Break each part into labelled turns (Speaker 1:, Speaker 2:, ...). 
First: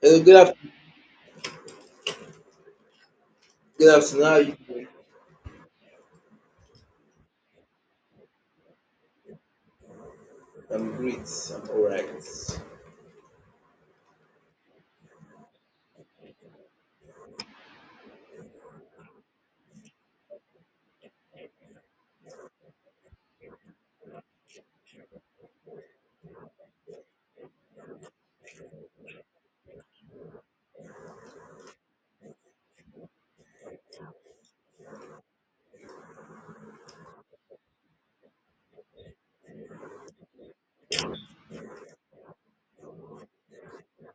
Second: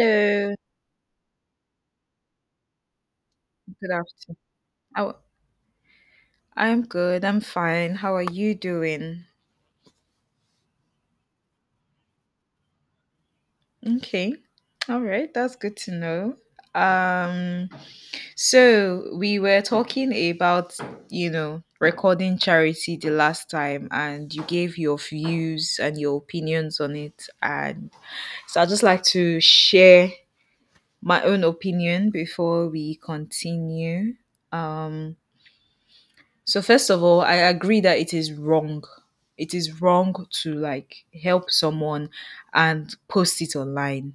Speaker 1: Hello, good afternoon.
Speaker 2: good
Speaker 1: Good afternoon. How
Speaker 2: afternoon.
Speaker 1: are you doing?
Speaker 2: Oh, I'm good. I'm fine. How are you doing?
Speaker 1: I'm great. I'm all right.
Speaker 2: Okay. All right. That's good to know. Um, so we were talking about, you know, recording charity the last time, and you gave your views and your opinions on it. And so I'd just like to share my own opinion before we continue. Um, So first of all, I agree that it is wrong. It is wrong to like help someone and post it online.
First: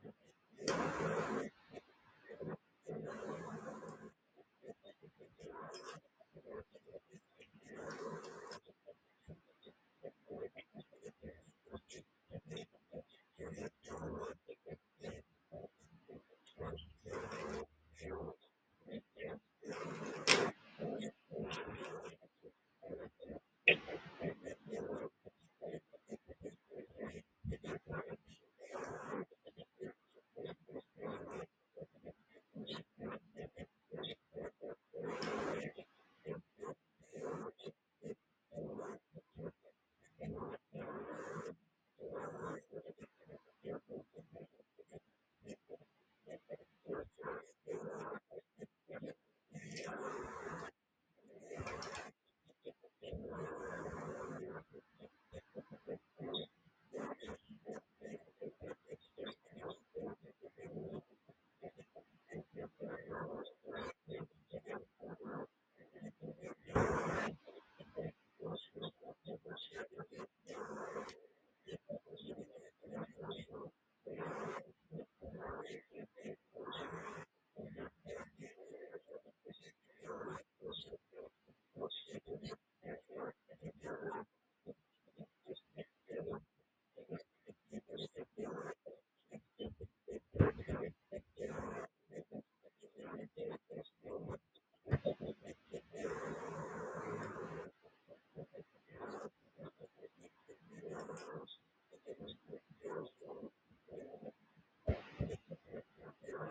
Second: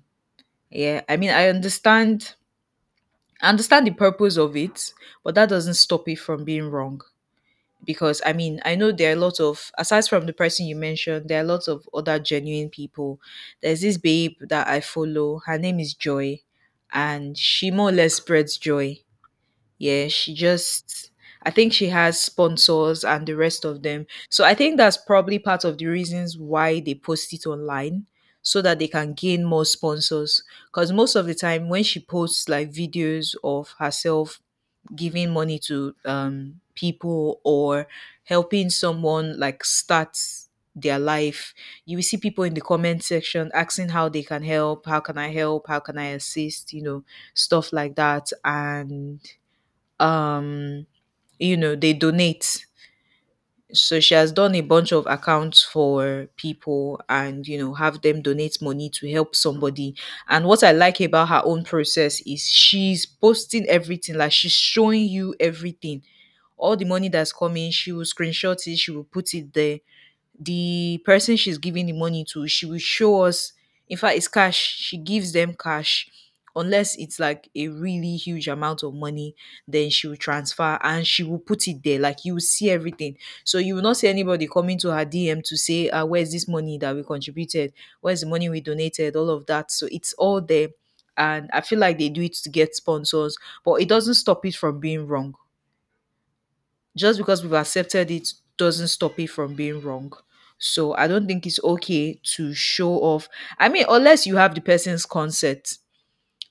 Speaker 2: Yeah. I mean, I understand the purpose of it, but that doesn't stop it from being wrong. Because I mean, I know there are a lot of aside from the person you mentioned, there are lots of other genuine people. There's this babe that I follow. Her name is Joy, and she more or less spreads joy, yeah, she just I think she has sponsors and the rest of them. So I think that's probably part of the reasons why they post it online so that they can gain more sponsors because most of the time when she posts like videos of herself giving money to people or helping someone like start their life, you will see people in the comment section asking how they can help, how can I help, how can I assist, stuff like that, and um you know, they donate. So she has done a bunch of accounts for people, and you know, have them donate money to help somebody. And what I like about her own process is she's posting everything, like she's showing you everything. All the money that's coming she will screenshot it, she will put it there. The person she's giving the money to, she will show us. In fact, it's cash. She gives them cash, unless it's like a really huge amount of money. Then she will transfer and she will put it there. Like you will see everything. So you will not see anybody coming to her DM to say, "Where's this money that we contributed? Where's the money we donated? All of that." So it's all there. And I feel like they do it to get sponsors, but it doesn't stop it from being wrong. Just because we've accepted it doesn't stop it from being wrong. So I don't think it's okay to show off. I mean, unless you have the person's consent,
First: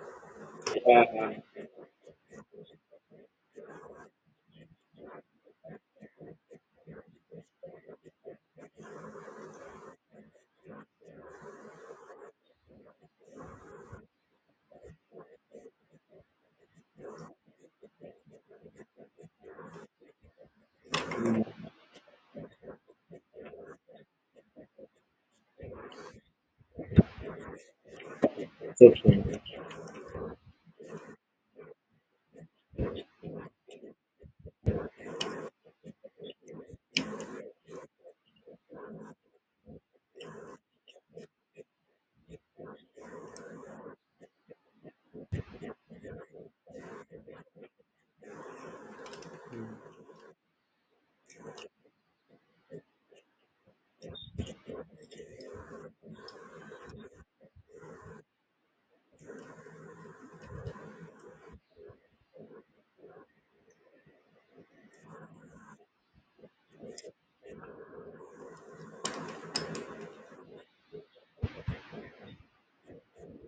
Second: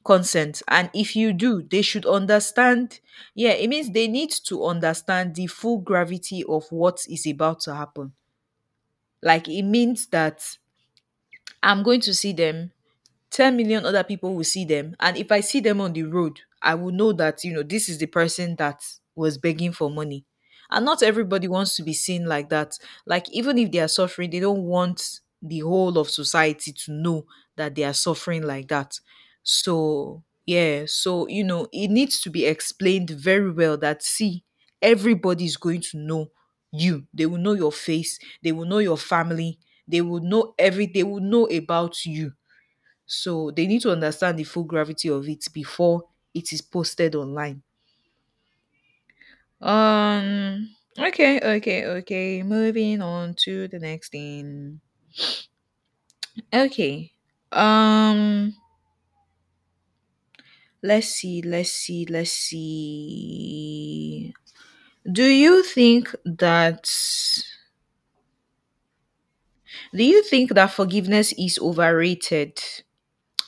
Speaker 2: consent, and if you
Speaker 1: Yeah.
Speaker 2: do, they should understand. Yeah, it means they need to understand the full gravity of what is about to happen. Like it means that I'm going to see them, 10 million other people will see them. And if I see them on the road, I will know that, you know, this is the person that was begging for money. And not everybody wants to be seen like that. Like, even if they are suffering, they don't want the whole of society to know that they are suffering like that. So, yeah. So, you know, it needs to be explained very well that, see, everybody is going to know you. They will know your face. They will know your family. They will know every. They will know about you, so they need to understand the full gravity of it before it is posted online. Um okay, okay, okay. Moving on to the next thing. Okay. Um let's see, let's see, let's see. Do you think that do you think that forgiveness is overrated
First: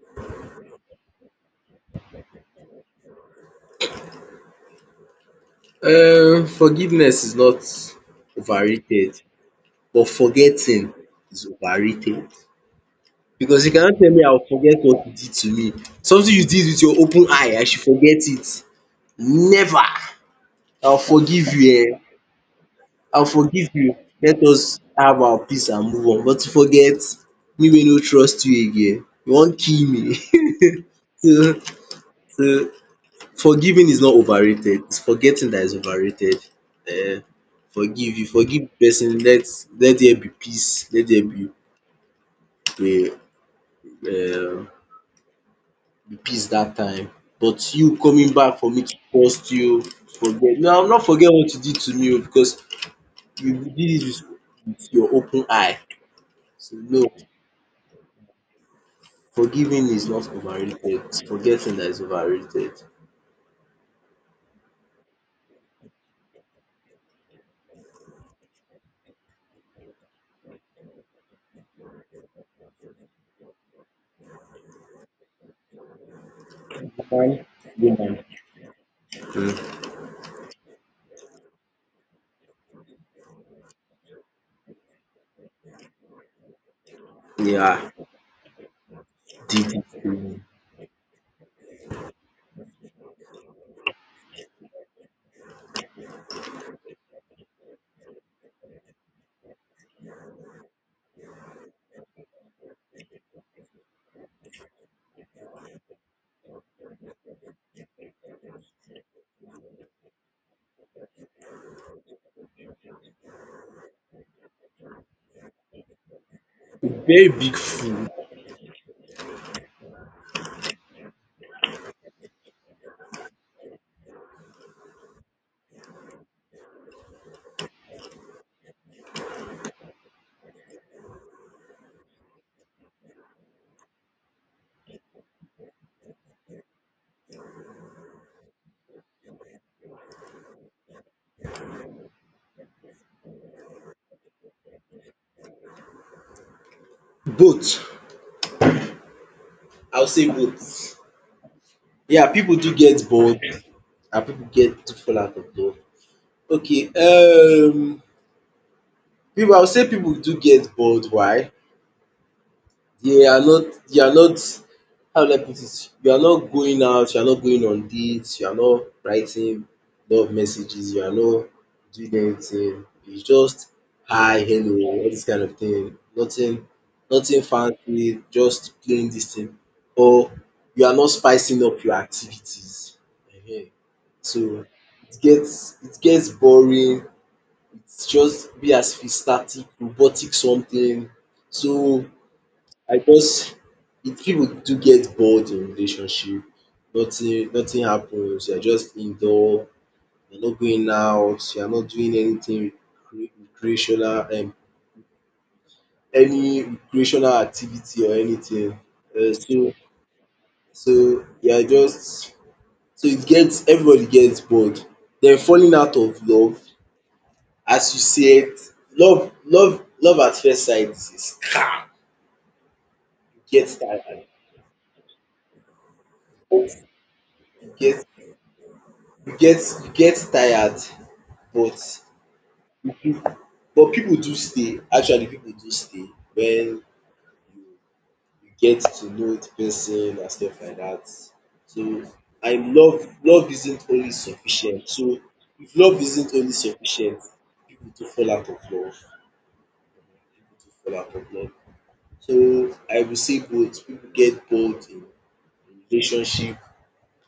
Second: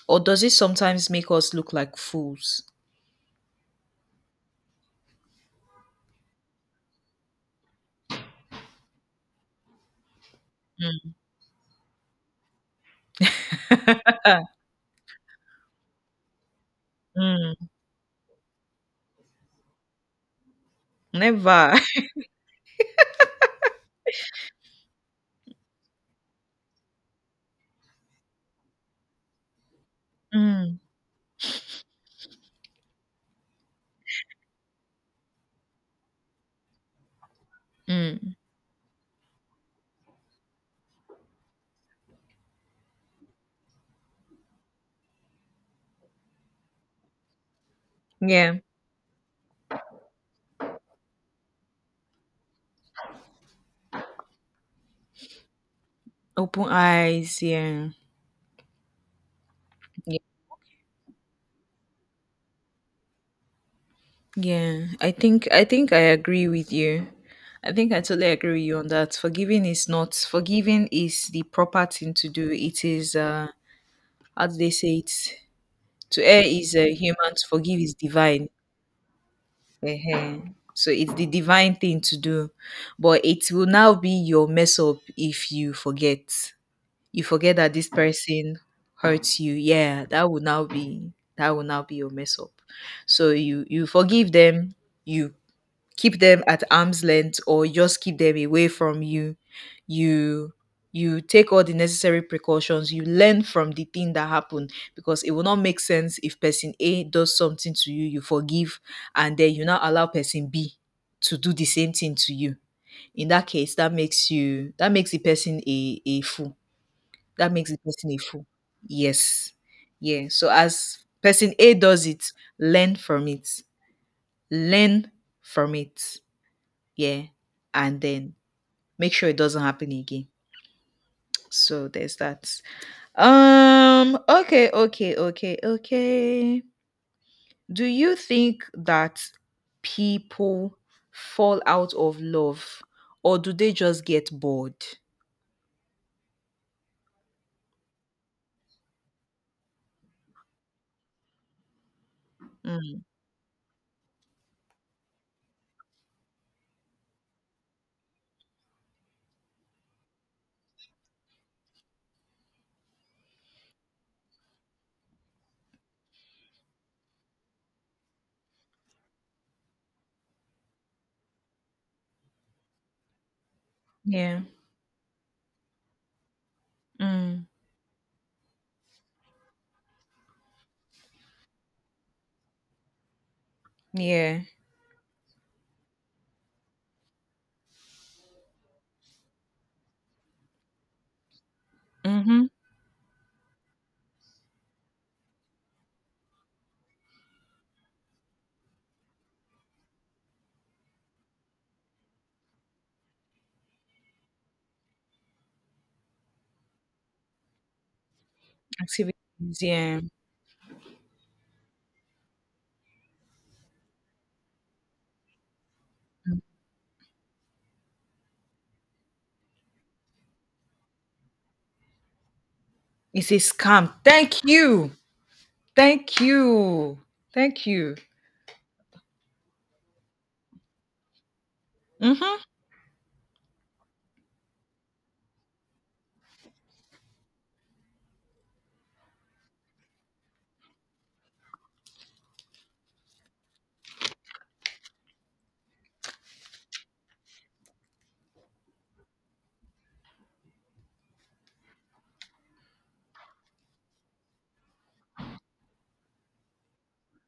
Speaker 2: or does it sometimes make us look like fools?
Speaker 1: Forgiveness is not overrated, but forgetting is overrated. Because you cannot tell me I'll forget what you did to me. Something you did with your open
Speaker 2: Mm,
Speaker 1: eye, I should forget it. Never. I'll forgive
Speaker 2: never.
Speaker 1: you. Eh? I'll forgive you. Let us have our peace and move on. But to forget, me will not trust you again. You won't kill me.
Speaker 2: Mm,
Speaker 1: so, so Forgiving is not overrated, it's forgetting that is overrated. um Forgive, you
Speaker 2: mm,
Speaker 1: forgive the person, let there be peace, let there be um peace that time. But you coming back
Speaker 2: yeah.
Speaker 1: for me to cost you, forget, no, I will not forget what you did to me oo, because you did it with your open eye.
Speaker 2: Open
Speaker 1: So no,
Speaker 2: eyes, yeah.
Speaker 1: forgiving is
Speaker 2: Yeah.
Speaker 1: not overrated, it's forgetting that is overrated.
Speaker 2: Yeah. I think I agree with you. I think I totally agree with you on that. Forgiving is not forgiving is the proper thing to do. It is how do they say it? To err is human, to forgive is divine.
Speaker 1: um
Speaker 2: uh So it's the divine thing to do. But it will now be your mess up if you forget. You forget that
Speaker 1: Yeah,
Speaker 2: this person hurts you, yeah,
Speaker 1: the
Speaker 2: that will now be your mess up. So you forgive them, you keep them at arm's length or just keep them away from you. you you take all the necessary precautions, you learn from the thing that happened, because it will not make sense if person A does something to you, you forgive, and then you now allow person B to do the same thing to you. In that case, that makes the person a fool,
Speaker 1: very
Speaker 2: that
Speaker 1: big
Speaker 2: makes the
Speaker 1: fool.
Speaker 2: person a fool. Yes. Yeah. So as person A does it, learn from it. Learn from it. Yeah. And then make sure it doesn't happen again. So there's that. Okay, okay, okay, okay. Do you think that people fall out of love or do they just get bored?
Speaker 1: Both I will say both. Yeah, people do
Speaker 2: Mm.
Speaker 1: get bored and people get to fall out of love. Okay, people. I will say people do get bored. Why? They are not you are not, how do I put it, you are not going out, you are not going on dates, you are not writing love messages, you are not doing anything. It's just hi,
Speaker 2: Yeah.
Speaker 1: hello, all this kind of thing. Nothing
Speaker 2: Mm.
Speaker 1: fancy, just plain this thing. Or you are not spicing up your activities. Ehen.
Speaker 2: Yeah.
Speaker 1: So it gets boring. It's just be as if it's static, robotic something. So,
Speaker 2: Mm-hmm.
Speaker 1: I just it people do get bored in relationship, nothing happens, you are just indoor, you are not going out, you are not doing anything cre- recreational, any recreational activity or anything.
Speaker 2: Activities.
Speaker 1: So
Speaker 2: Yeah.
Speaker 1: so you are just so it gets, everybody gets bored. Den falling out of love, as you said, love at first sight is,
Speaker 2: It's a
Speaker 1: you get
Speaker 2: scam.
Speaker 1: tired,
Speaker 2: Thank you. Thank you. Thank
Speaker 1: you
Speaker 2: you.
Speaker 1: get you get tired. But
Speaker 2: Mhm.
Speaker 1: but pipu do stay, actually pipu do stay wen you get to know di pesin and stuff like dat. So, and love isn't always sufficient. So if love isn't always sufficient, pipu do fall out of love, pipu do fall out of love. So I will say both, pipu get bored in relationship,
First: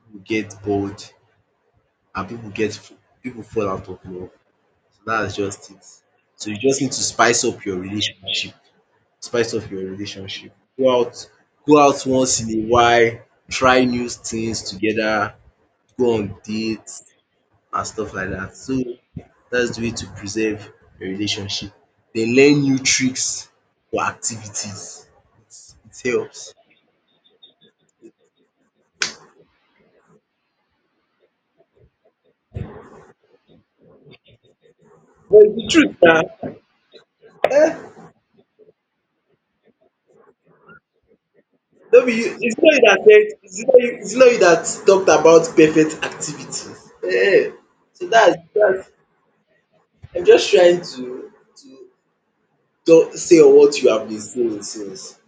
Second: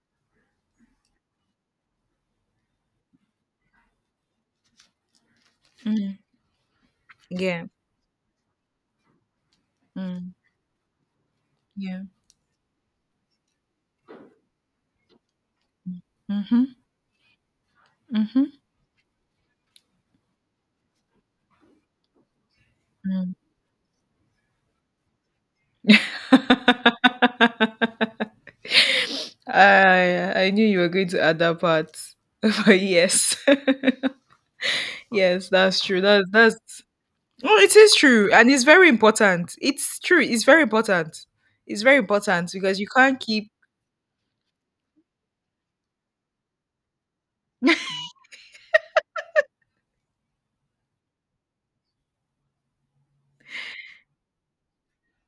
Speaker 1: pipu get bored, and pipu fall out of love. So that's just it.
Speaker 2: Mm.
Speaker 1: So you just need to spice up
Speaker 2: Yeah.
Speaker 1: your relationship. Spice up your
Speaker 2: Mm.
Speaker 1: relationship. Go out
Speaker 2: Yeah.
Speaker 1: once in a while, try new things together, go on
Speaker 2: Mhm.
Speaker 1: dates and stuff like
Speaker 2: Mhm.
Speaker 1: that. So that's the way to preserve your relationship. Then learn new
Speaker 2: Mm.
Speaker 1: tricks or activities. It it helps.
Speaker 2: I knew you were going to add that part. But yes.
Speaker 1: But
Speaker 2: Yes,
Speaker 1: it's the
Speaker 2: that's true.
Speaker 1: truth
Speaker 2: That's no, it
Speaker 1: na.
Speaker 2: is true. And it's very important. It's true. It's very important. It's very
Speaker 1: No be you,
Speaker 2: important
Speaker 1: it's not
Speaker 2: because
Speaker 1: you
Speaker 2: you
Speaker 1: that
Speaker 2: can't
Speaker 1: said,
Speaker 2: keep
Speaker 1: it's not you that talked about perfect activities. Ehen, so that's dat's I'm just trying to talk say on what you have been saying since.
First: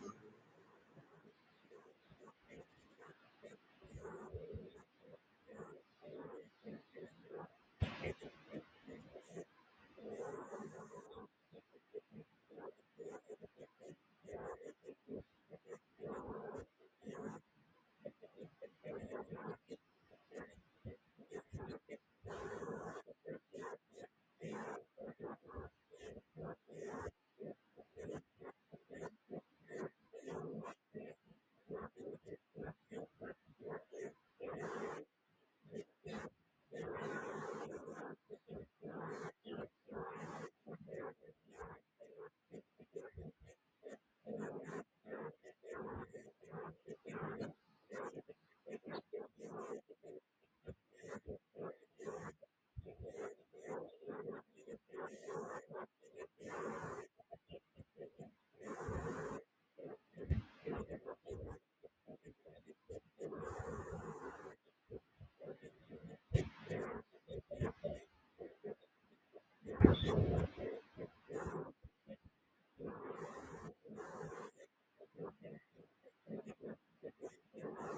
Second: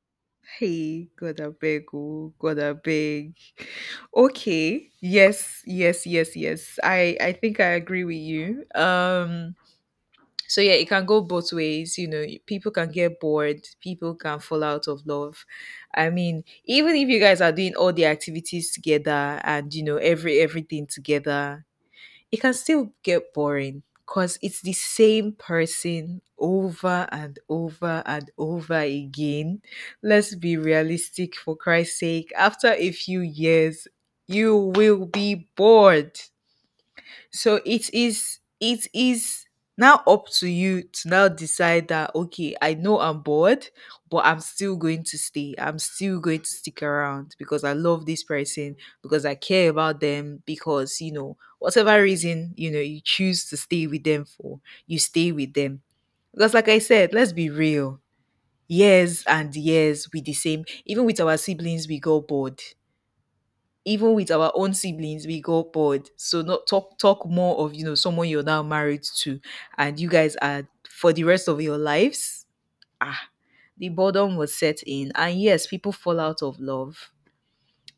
Speaker 2: Hey, gotta beg, oh, gotta beg. Okay. Yes, yes, yes, yes. I think I agree with you. So yeah, it can go both ways, you know. People can get bored, people can fall out of love. I mean, even if you guys are doing all the activities together and you know everything together, it can still get boring because it's the same person over and over and over again. Let's be realistic for Christ's sake. After a few years, you will be bored. So it is now up to you to now decide that okay, I know I'm bored, but I'm still going to stay. I'm still going to stick around because I love this person, because I care about them, because you know, whatever reason, you know, you choose to stay with them for, you stay with them. Because like I said, let's be real. Years and years with the same, even with our siblings, we got bored, even with our own siblings, we got bored. So not talk more of, you know, someone you're now married to, and you guys are for the rest of your lives. Ah, the boredom was set in, and yes, people fall out of love.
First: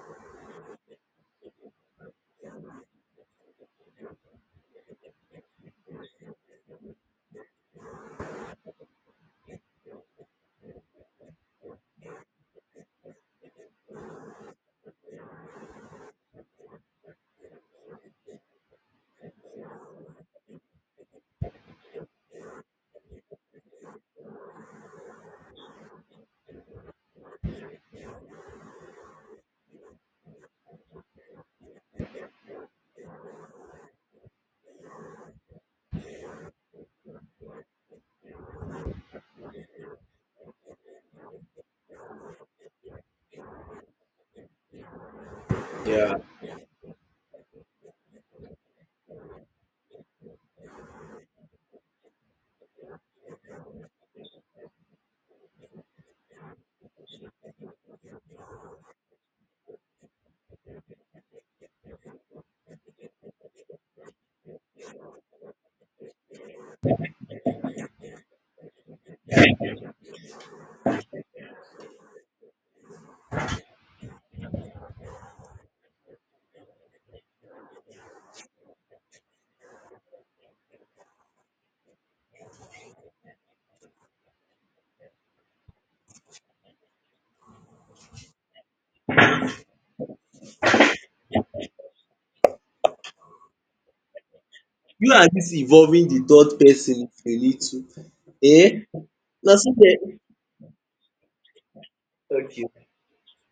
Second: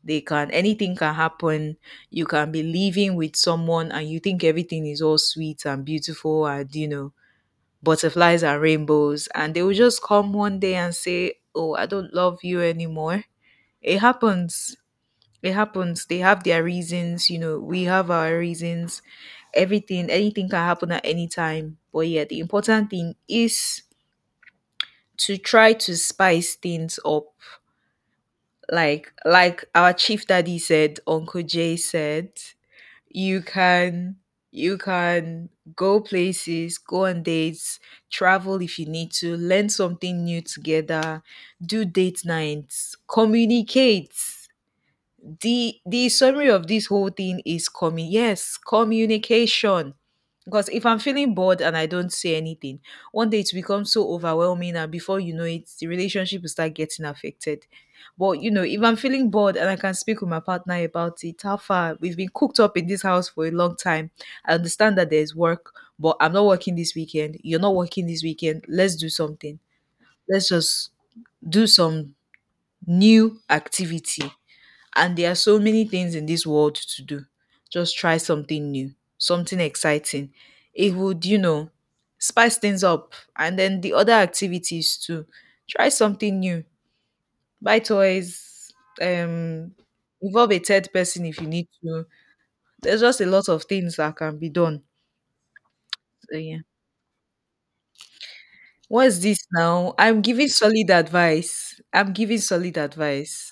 Speaker 2: They can anything can happen. You can be living with someone, and you think everything is all sweet and beautiful, and you know, butterflies and rainbows, and they will just come one day and say, "Oh, I don't love you anymore." It happens it happens. They have their reasons, you know, we have our reasons. Anything can happen at any time. But yeah, the important thing is to try to spice things up. Like our chief daddy said, Uncle Jay said, you can you can go places, go on dates, travel if you need to, learn something new together, do date nights, communicate. The
Speaker 1: Yeah.
Speaker 2: summary of this whole thing is coming, yes, communication. Because if I'm feeling bored and I don't say anything, one day it becomes so overwhelming, and before you know it, the relationship will start getting affected. But you know, if I'm feeling bored and I can speak with my partner about it, how far, we've been cooked up in this house for a long time, I understand that there's work, but I'm not working this weekend, you're not working this weekend, let's do something. Let's just do some new activity. And there are so many things in this world to do. Just try something new, something exciting. It would, you know, spice things up. And then the other activities too. Try something new. Buy toys. Um involve a third person if you need to. There's just a lot of things that can be done.
Speaker 1: You and dis involving the
Speaker 2: So yeah.
Speaker 1: third person if you need to. Eh,
Speaker 2: What's this
Speaker 1: na so
Speaker 2: now?
Speaker 1: dem,
Speaker 2: I'm giving solid advice. I'm giving solid
Speaker 1: okay,
Speaker 2: advice.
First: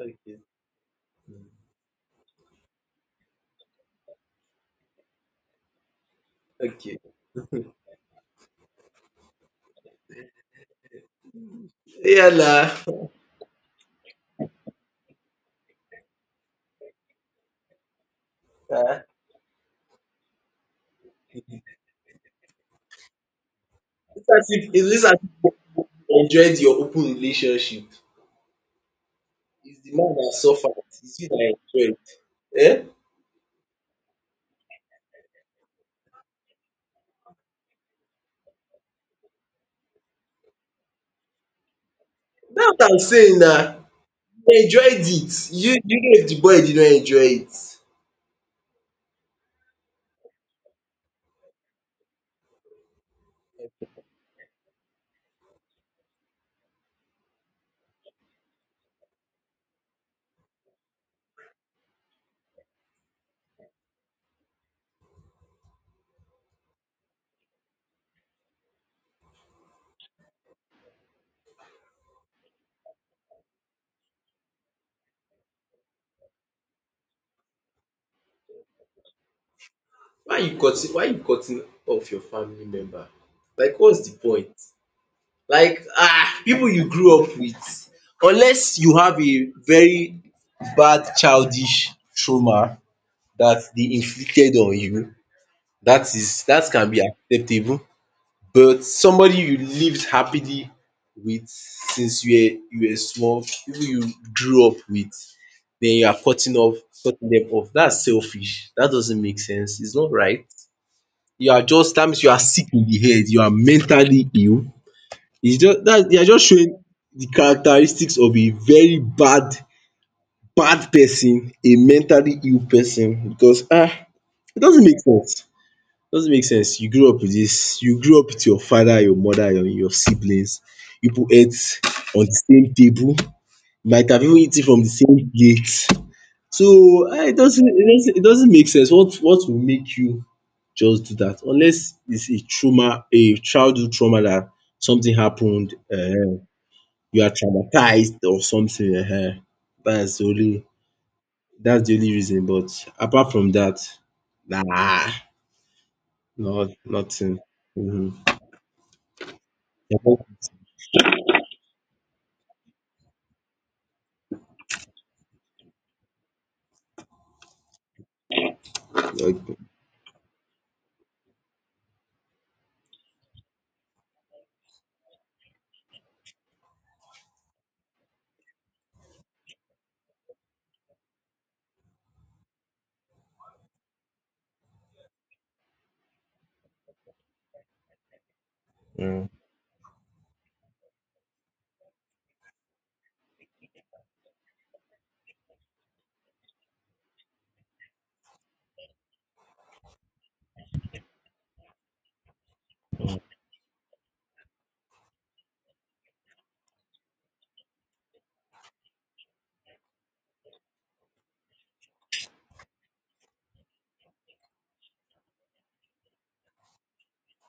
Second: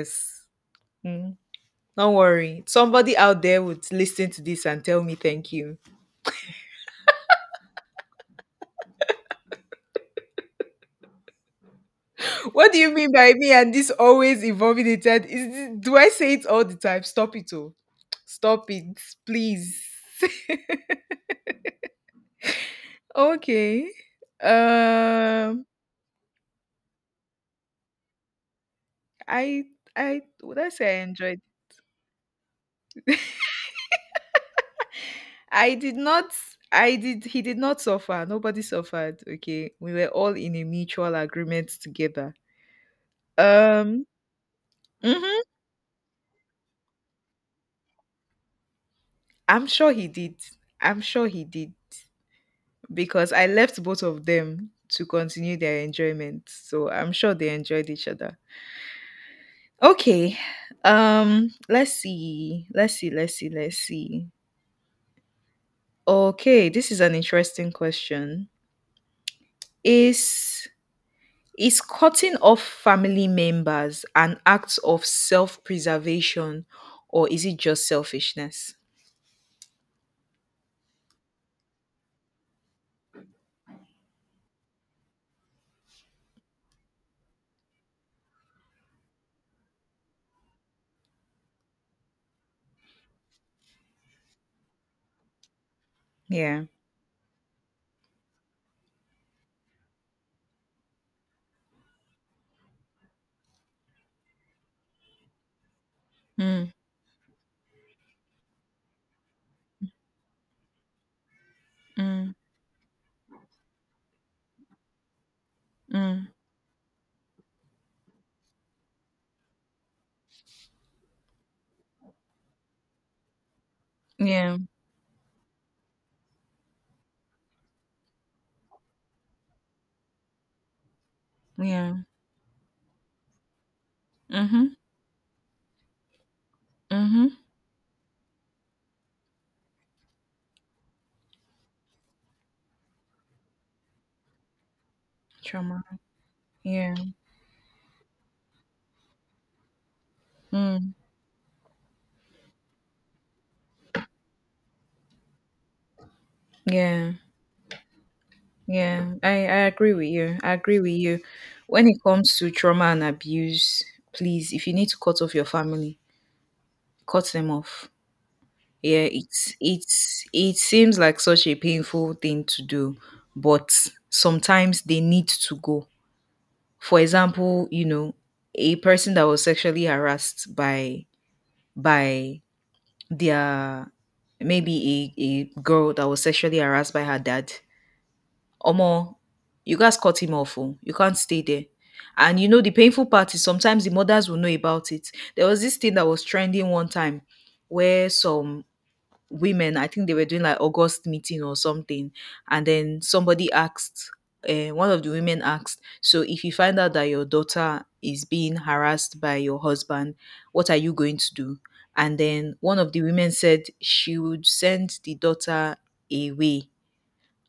Speaker 1: okay,
Speaker 2: Mhm. Don't worry. Somebody out there would listen to this and tell me thank you.
Speaker 1: okay. Yeah na,
Speaker 2: What do you mean by me and this always involving the third? Is this, do I say it all the time? Stop it, oh. Stop it,
Speaker 1: um
Speaker 2: please. okay.
Speaker 1: it's as if
Speaker 2: Um,
Speaker 1: you enjoyed your open relationship.
Speaker 2: I,
Speaker 1: It's the man
Speaker 2: I
Speaker 1: dat
Speaker 2: would I
Speaker 1: suffered,
Speaker 2: say I
Speaker 1: it's you
Speaker 2: enjoyed.
Speaker 1: dat enjoyed. Eh?
Speaker 2: I did not. I did. He did not suffer. Nobody suffered. Okay, we were all in a mutual agreement together.
Speaker 1: Dat I'm saying na,
Speaker 2: Um,
Speaker 1: you enjoyed it,
Speaker 2: mhm.
Speaker 1: you know if the boy didn't enjoy it.
Speaker 2: I'm sure he did. I'm sure he did. Because I left both of them to continue their enjoyment. So I'm sure they enjoyed each other. Okay. Let's see. Let's see. Let's see. Let's see. Okay, this is an interesting question. Is is cutting off family members an act of self-preservation or is it just selfishness?
Speaker 1: Why you cutting off your family member? Like what's the point? Like ah, pipu you grew up with, unless you have a very bad childish trauma dat dey inflicted on you, dat is
Speaker 2: Yeah.
Speaker 1: dat can be acceptable. But somebody you lived happily with since you were small, people you grew up with, then you are
Speaker 2: Mm,
Speaker 1: cutting them off. That's selfish. That doesn't make sense. It's not right. You are just That means you
Speaker 2: mm,
Speaker 1: are sick in the head. You are mentally ill. It's just that you are
Speaker 2: mm.
Speaker 1: just showing the characteristics of a very bad person, a mentally ill person, because
Speaker 2: Yeah.
Speaker 1: it doesn't make sense. Doesn't make sense. You grew up with this. You grew up with your father, your mother, your siblings. You pipu ate
Speaker 2: Yeah.
Speaker 1: on the same table, might have even eaten
Speaker 2: Mhm.
Speaker 1: from the same plate. So
Speaker 2: Mhm.
Speaker 1: it doesn't make sense. What will make you just do that? Unless it's a trauma, a childhood trauma, that something happened,
Speaker 2: Trauma. Yeah.
Speaker 1: you are traumatized or something. That's the only
Speaker 2: Mm,
Speaker 1: That's the only reason, but apart from that, nah, not
Speaker 2: yeah.
Speaker 1: nothing.
Speaker 2: Yeah, I agree with you. I agree with you. When it comes to trauma and abuse, please, if you need to cut off your family, cut them off. Yeah, it's
Speaker 1: um
Speaker 2: it's it seems like such a painful thing to do, but sometimes they need to go. For example, a person that was sexually harassed by by their maybe a girl that was sexually harassed by her dad. Omo, you guys cut him off oh. You can't stay there. And you know the painful part is sometimes the mothers will know about it. There was this thing that was trending one time where some women, I think they were doing like August meeting or something, and then somebody asked, one of the women asked, so if you find out that your daughter is being harassed by your husband, what are you going to do? And then one of the women said she would send the daughter away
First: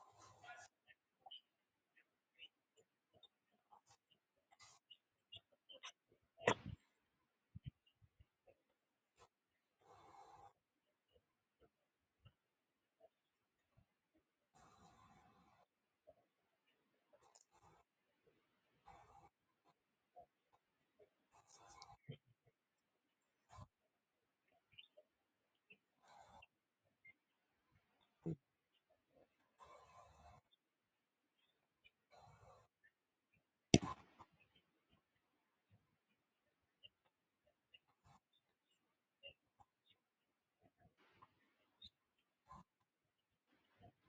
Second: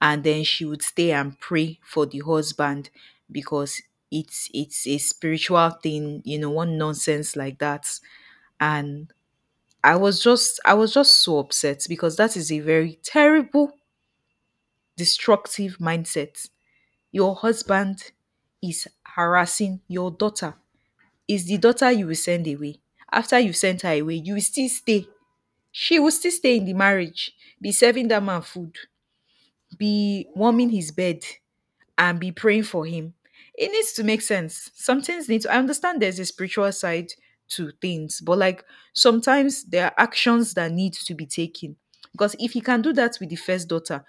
Speaker 2: and then she would stay and pray for the husband because it's a spiritual thing, you know, one nonsense like that. And I was just so upset because that is a very terrible, destructive mindset. Your husband is harassing your daughter, is the daughter you will send away? After you sent her away you will still stay, she will still stay in the marriage, be serving that man food, be warming his bed, and be praying for him. It needs to make sense. Some things need to, I understand there's a spiritual side to things, but like sometimes there are actions that need to be taken. Because if he can do that with the first daughter,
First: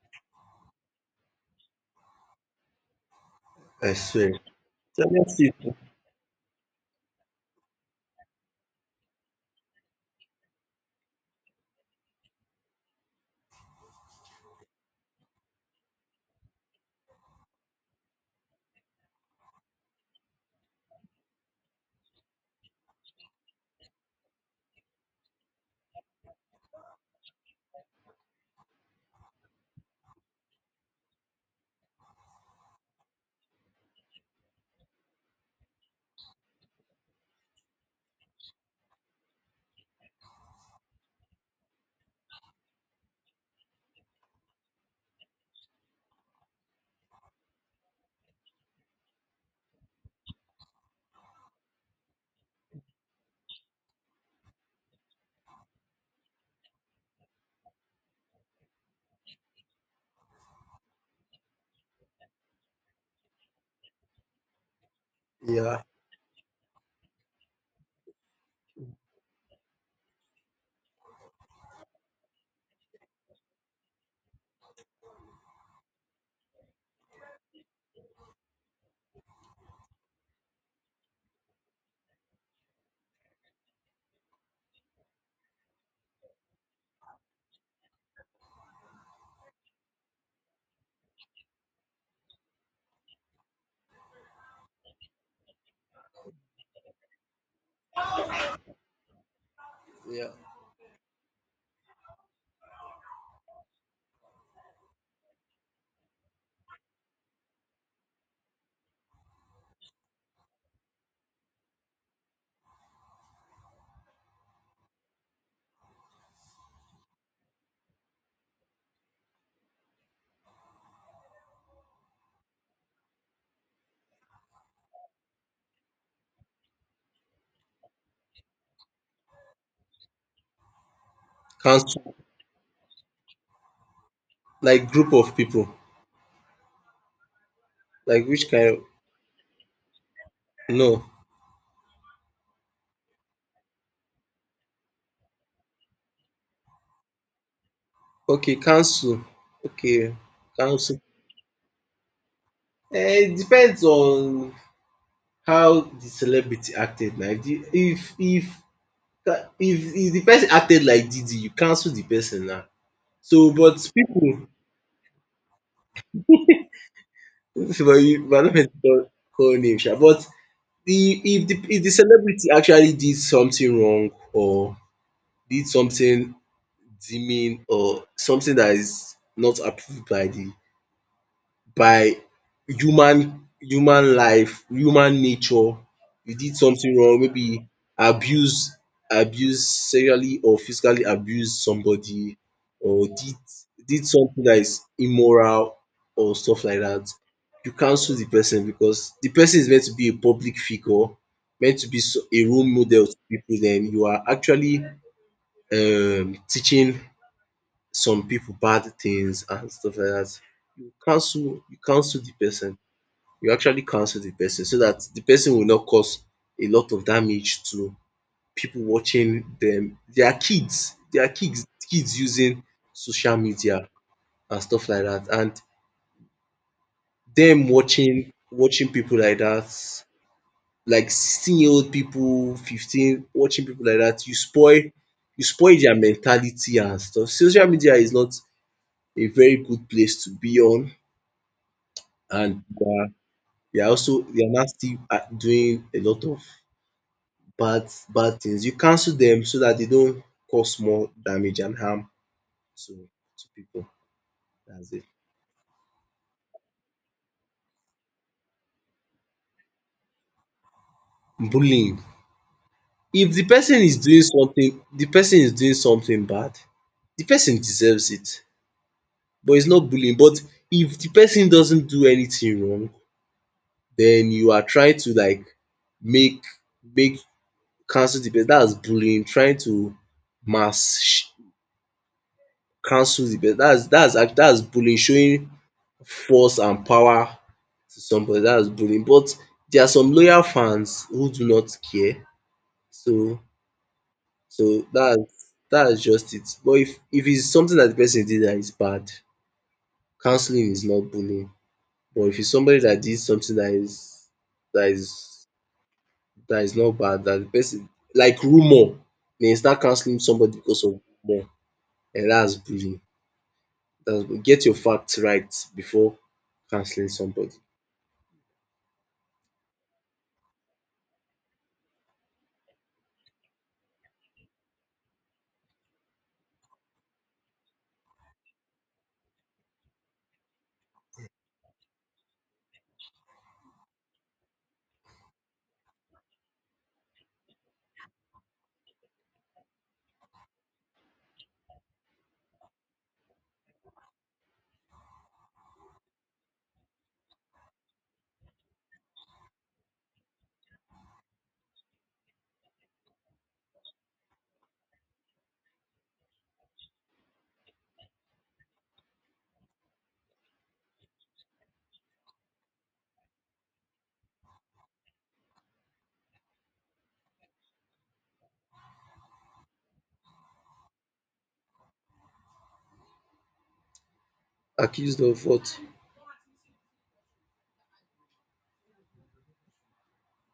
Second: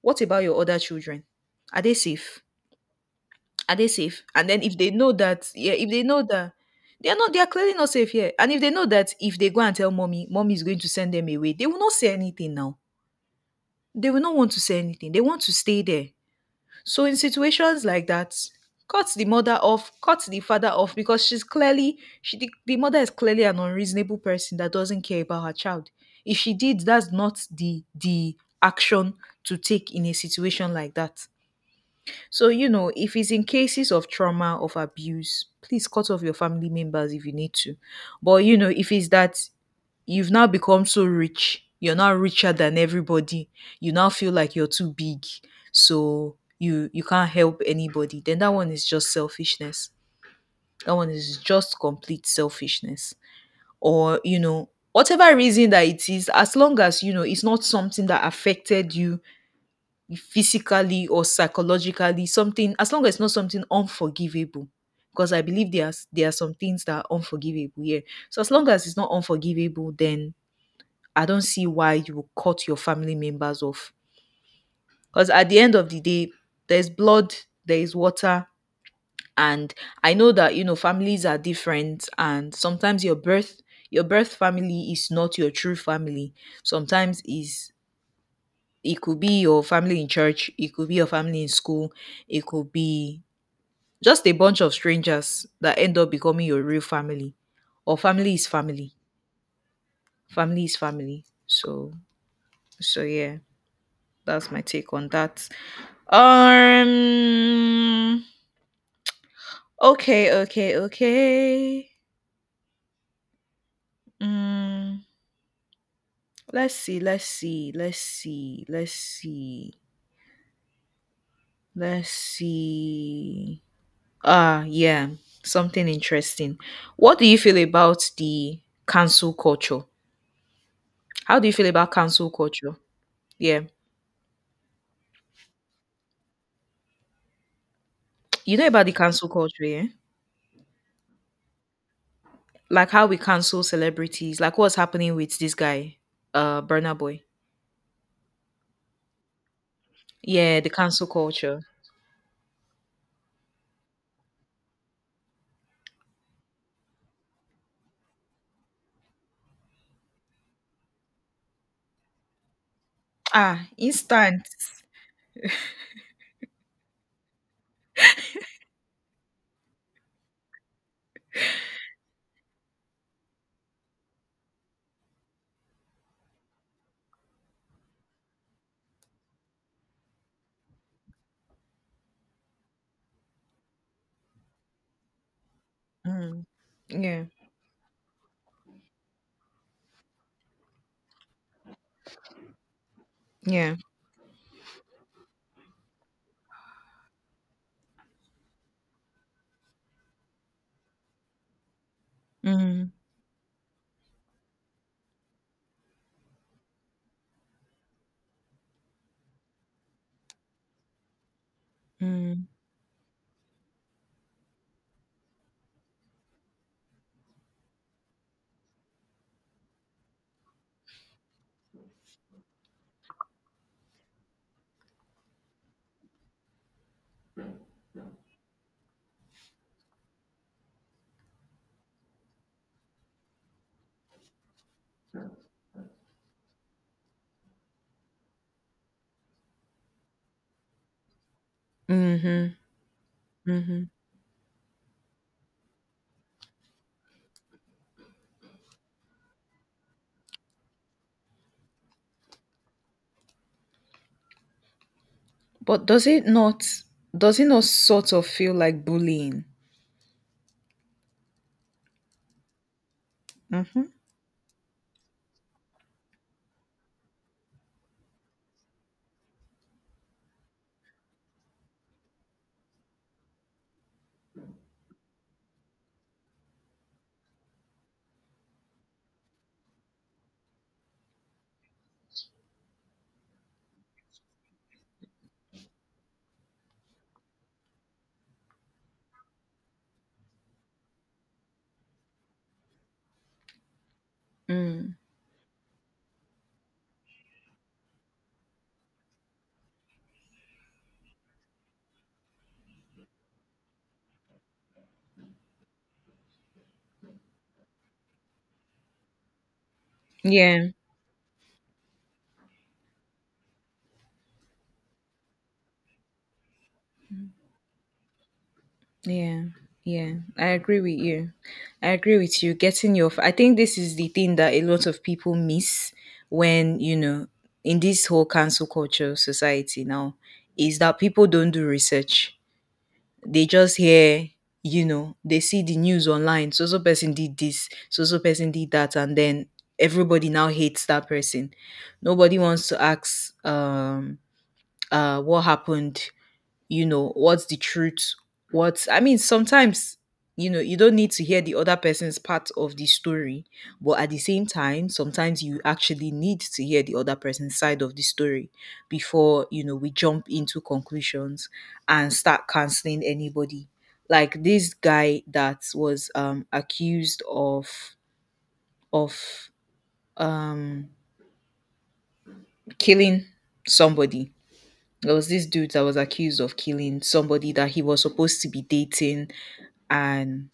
Speaker 2: what about your other children? Are they safe? Are they
Speaker 1: I
Speaker 2: safe?
Speaker 1: swear.
Speaker 2: And then if they know that,
Speaker 1: Jealousy,
Speaker 2: yeah, if they know that they are not, they are clearly not safe here. And if they know that if they go and tell mommy, mommy is going to send them away, they will not say anything now. They will not want to say anything. They want to stay there. So in situations like that, cut the mother off, cut the father off, because she's clearly she the mother is clearly an unreasonable person that doesn't care about her child. If she did, that's not the action to take in a situation like that. So, you know, if it's in cases of trauma, of abuse, please cut off your family members if you need to. But, you know, if it's that you've now become so rich, you're now richer than everybody, you now feel like you're too big, so you can't help anybody, then that one is just selfishness. That one is just complete selfishness. Or, you know, whatever reason that it is, as long as, you know, it's not something that affected you physically or psychologically, something, as long as it's not something unforgivable, because I believe
Speaker 1: yeah,
Speaker 2: there are some things that are unforgivable, yeah. So as long as it's not unforgivable, then I don't see why you will cut your family members off, because at the end of the day, there's blood, there is water. And I know that, you know, families are different, and sometimes your birth family is not your true family, sometimes is. It could be your family in church, it could be your family in school, it could be just a bunch of strangers that end up becoming your real family. Or family is family. Family is family. So yeah, that's my take on that. Um okay, okay, okay. Mm, let's see, let's see, let's see, let's see, let's see. Ah, yeah, something interesting. What do you feel about the cancel culture? How do you feel about
Speaker 1: council,
Speaker 2: cancel culture? Yeah,
Speaker 1: like group of people. Like which
Speaker 2: you know
Speaker 1: kind of,
Speaker 2: about the cancel culture, yeah?
Speaker 1: no.
Speaker 2: Like how we cancel celebrities, like what's happening with this guy, Burna Boy.
Speaker 1: Okay, council. Okay,
Speaker 2: Yeah, the
Speaker 1: council.
Speaker 2: cancel culture.
Speaker 1: Eh, it depends on how the celebrity acted. Like if the person acted like Didi, you cancel the person now. So,
Speaker 2: Ah,
Speaker 1: but
Speaker 2: instant.
Speaker 1: people But you are not meant to call name sha, but the if the if the celebrity actually did something wrong, or did something deeming, or something that is not approved by the by human life, human nature. You
Speaker 2: Mm.
Speaker 1: did something wrong,
Speaker 2: Yeah,
Speaker 1: maybe abuse abuse sexually, or physically abuse somebody, or did
Speaker 2: yeah.
Speaker 1: did something that is immoral, or stuff like that. You cancel the person because the person is meant to be a public figure, meant to be a role
Speaker 2: Mm,
Speaker 1: model to people, then you are actually teaching some people bad things and stuff like that. you cancel, you cancel the
Speaker 2: mm,
Speaker 1: person, you actually cancel the person, so that the person will not cause a lot of damage to people watching dem, their kids' kids using social media and stuff like that, and them watching people like that, like 16-year-old people, 15 watching people like that. You spoil their mentality and stuff. Social media is not a very good place to be on,
Speaker 2: mm-hmm,
Speaker 1: and they are they
Speaker 2: mm-hmm.
Speaker 1: are also, they are now still doing a lot of bad bad things. You cancel them so that they don't cause more damage and harm to people. That's it.
Speaker 2: But does it not sort of feel like bullying?
Speaker 1: Bullying. If the
Speaker 2: Mm-hmm.
Speaker 1: person is doing something, the person is doing something bad, the person deserves it, but it's not bullying. But if the person doesn't do anything wrong, then you are trying to like make make cancel the person. That is bullying. Trying to mass sh- cancel the person. That's bullying, showing force and power to somebody. That's bullying. But there are some loyal fans who do not care, so
Speaker 2: Mm.
Speaker 1: dats is just it. But if it's something that the person did that is bad, cancelling is not bullying. But if it's somebody that did something that is not bad, that de person, like rumour, den you start cancelling somebody
Speaker 2: Yeah.
Speaker 1: because of rumour, and that's bullying. Get your facts right before cancelling somebody.
Speaker 2: Yeah, yeah, I agree with you. I agree with you. Getting your, f- I think this is the thing that a lot of people miss when, you know, in this whole cancel culture society now, is that people don't do research. They just hear, you know, they see the news online. So, so person did this, so, so person did that. And then everybody now hates that person. Nobody wants to ask, what happened, you know, what's the truth, what's I mean, sometimes, you know, you don't need to hear the other person's part of the story, but at the same time sometimes you actually need to hear the other person's side of the story before, you know, we jump into conclusions and start canceling anybody. Like this guy that was accused of of um killing somebody. There
Speaker 1: Accused
Speaker 2: was
Speaker 1: of
Speaker 2: this dude
Speaker 1: what?
Speaker 2: that was accused of killing somebody that he was supposed to be dating, and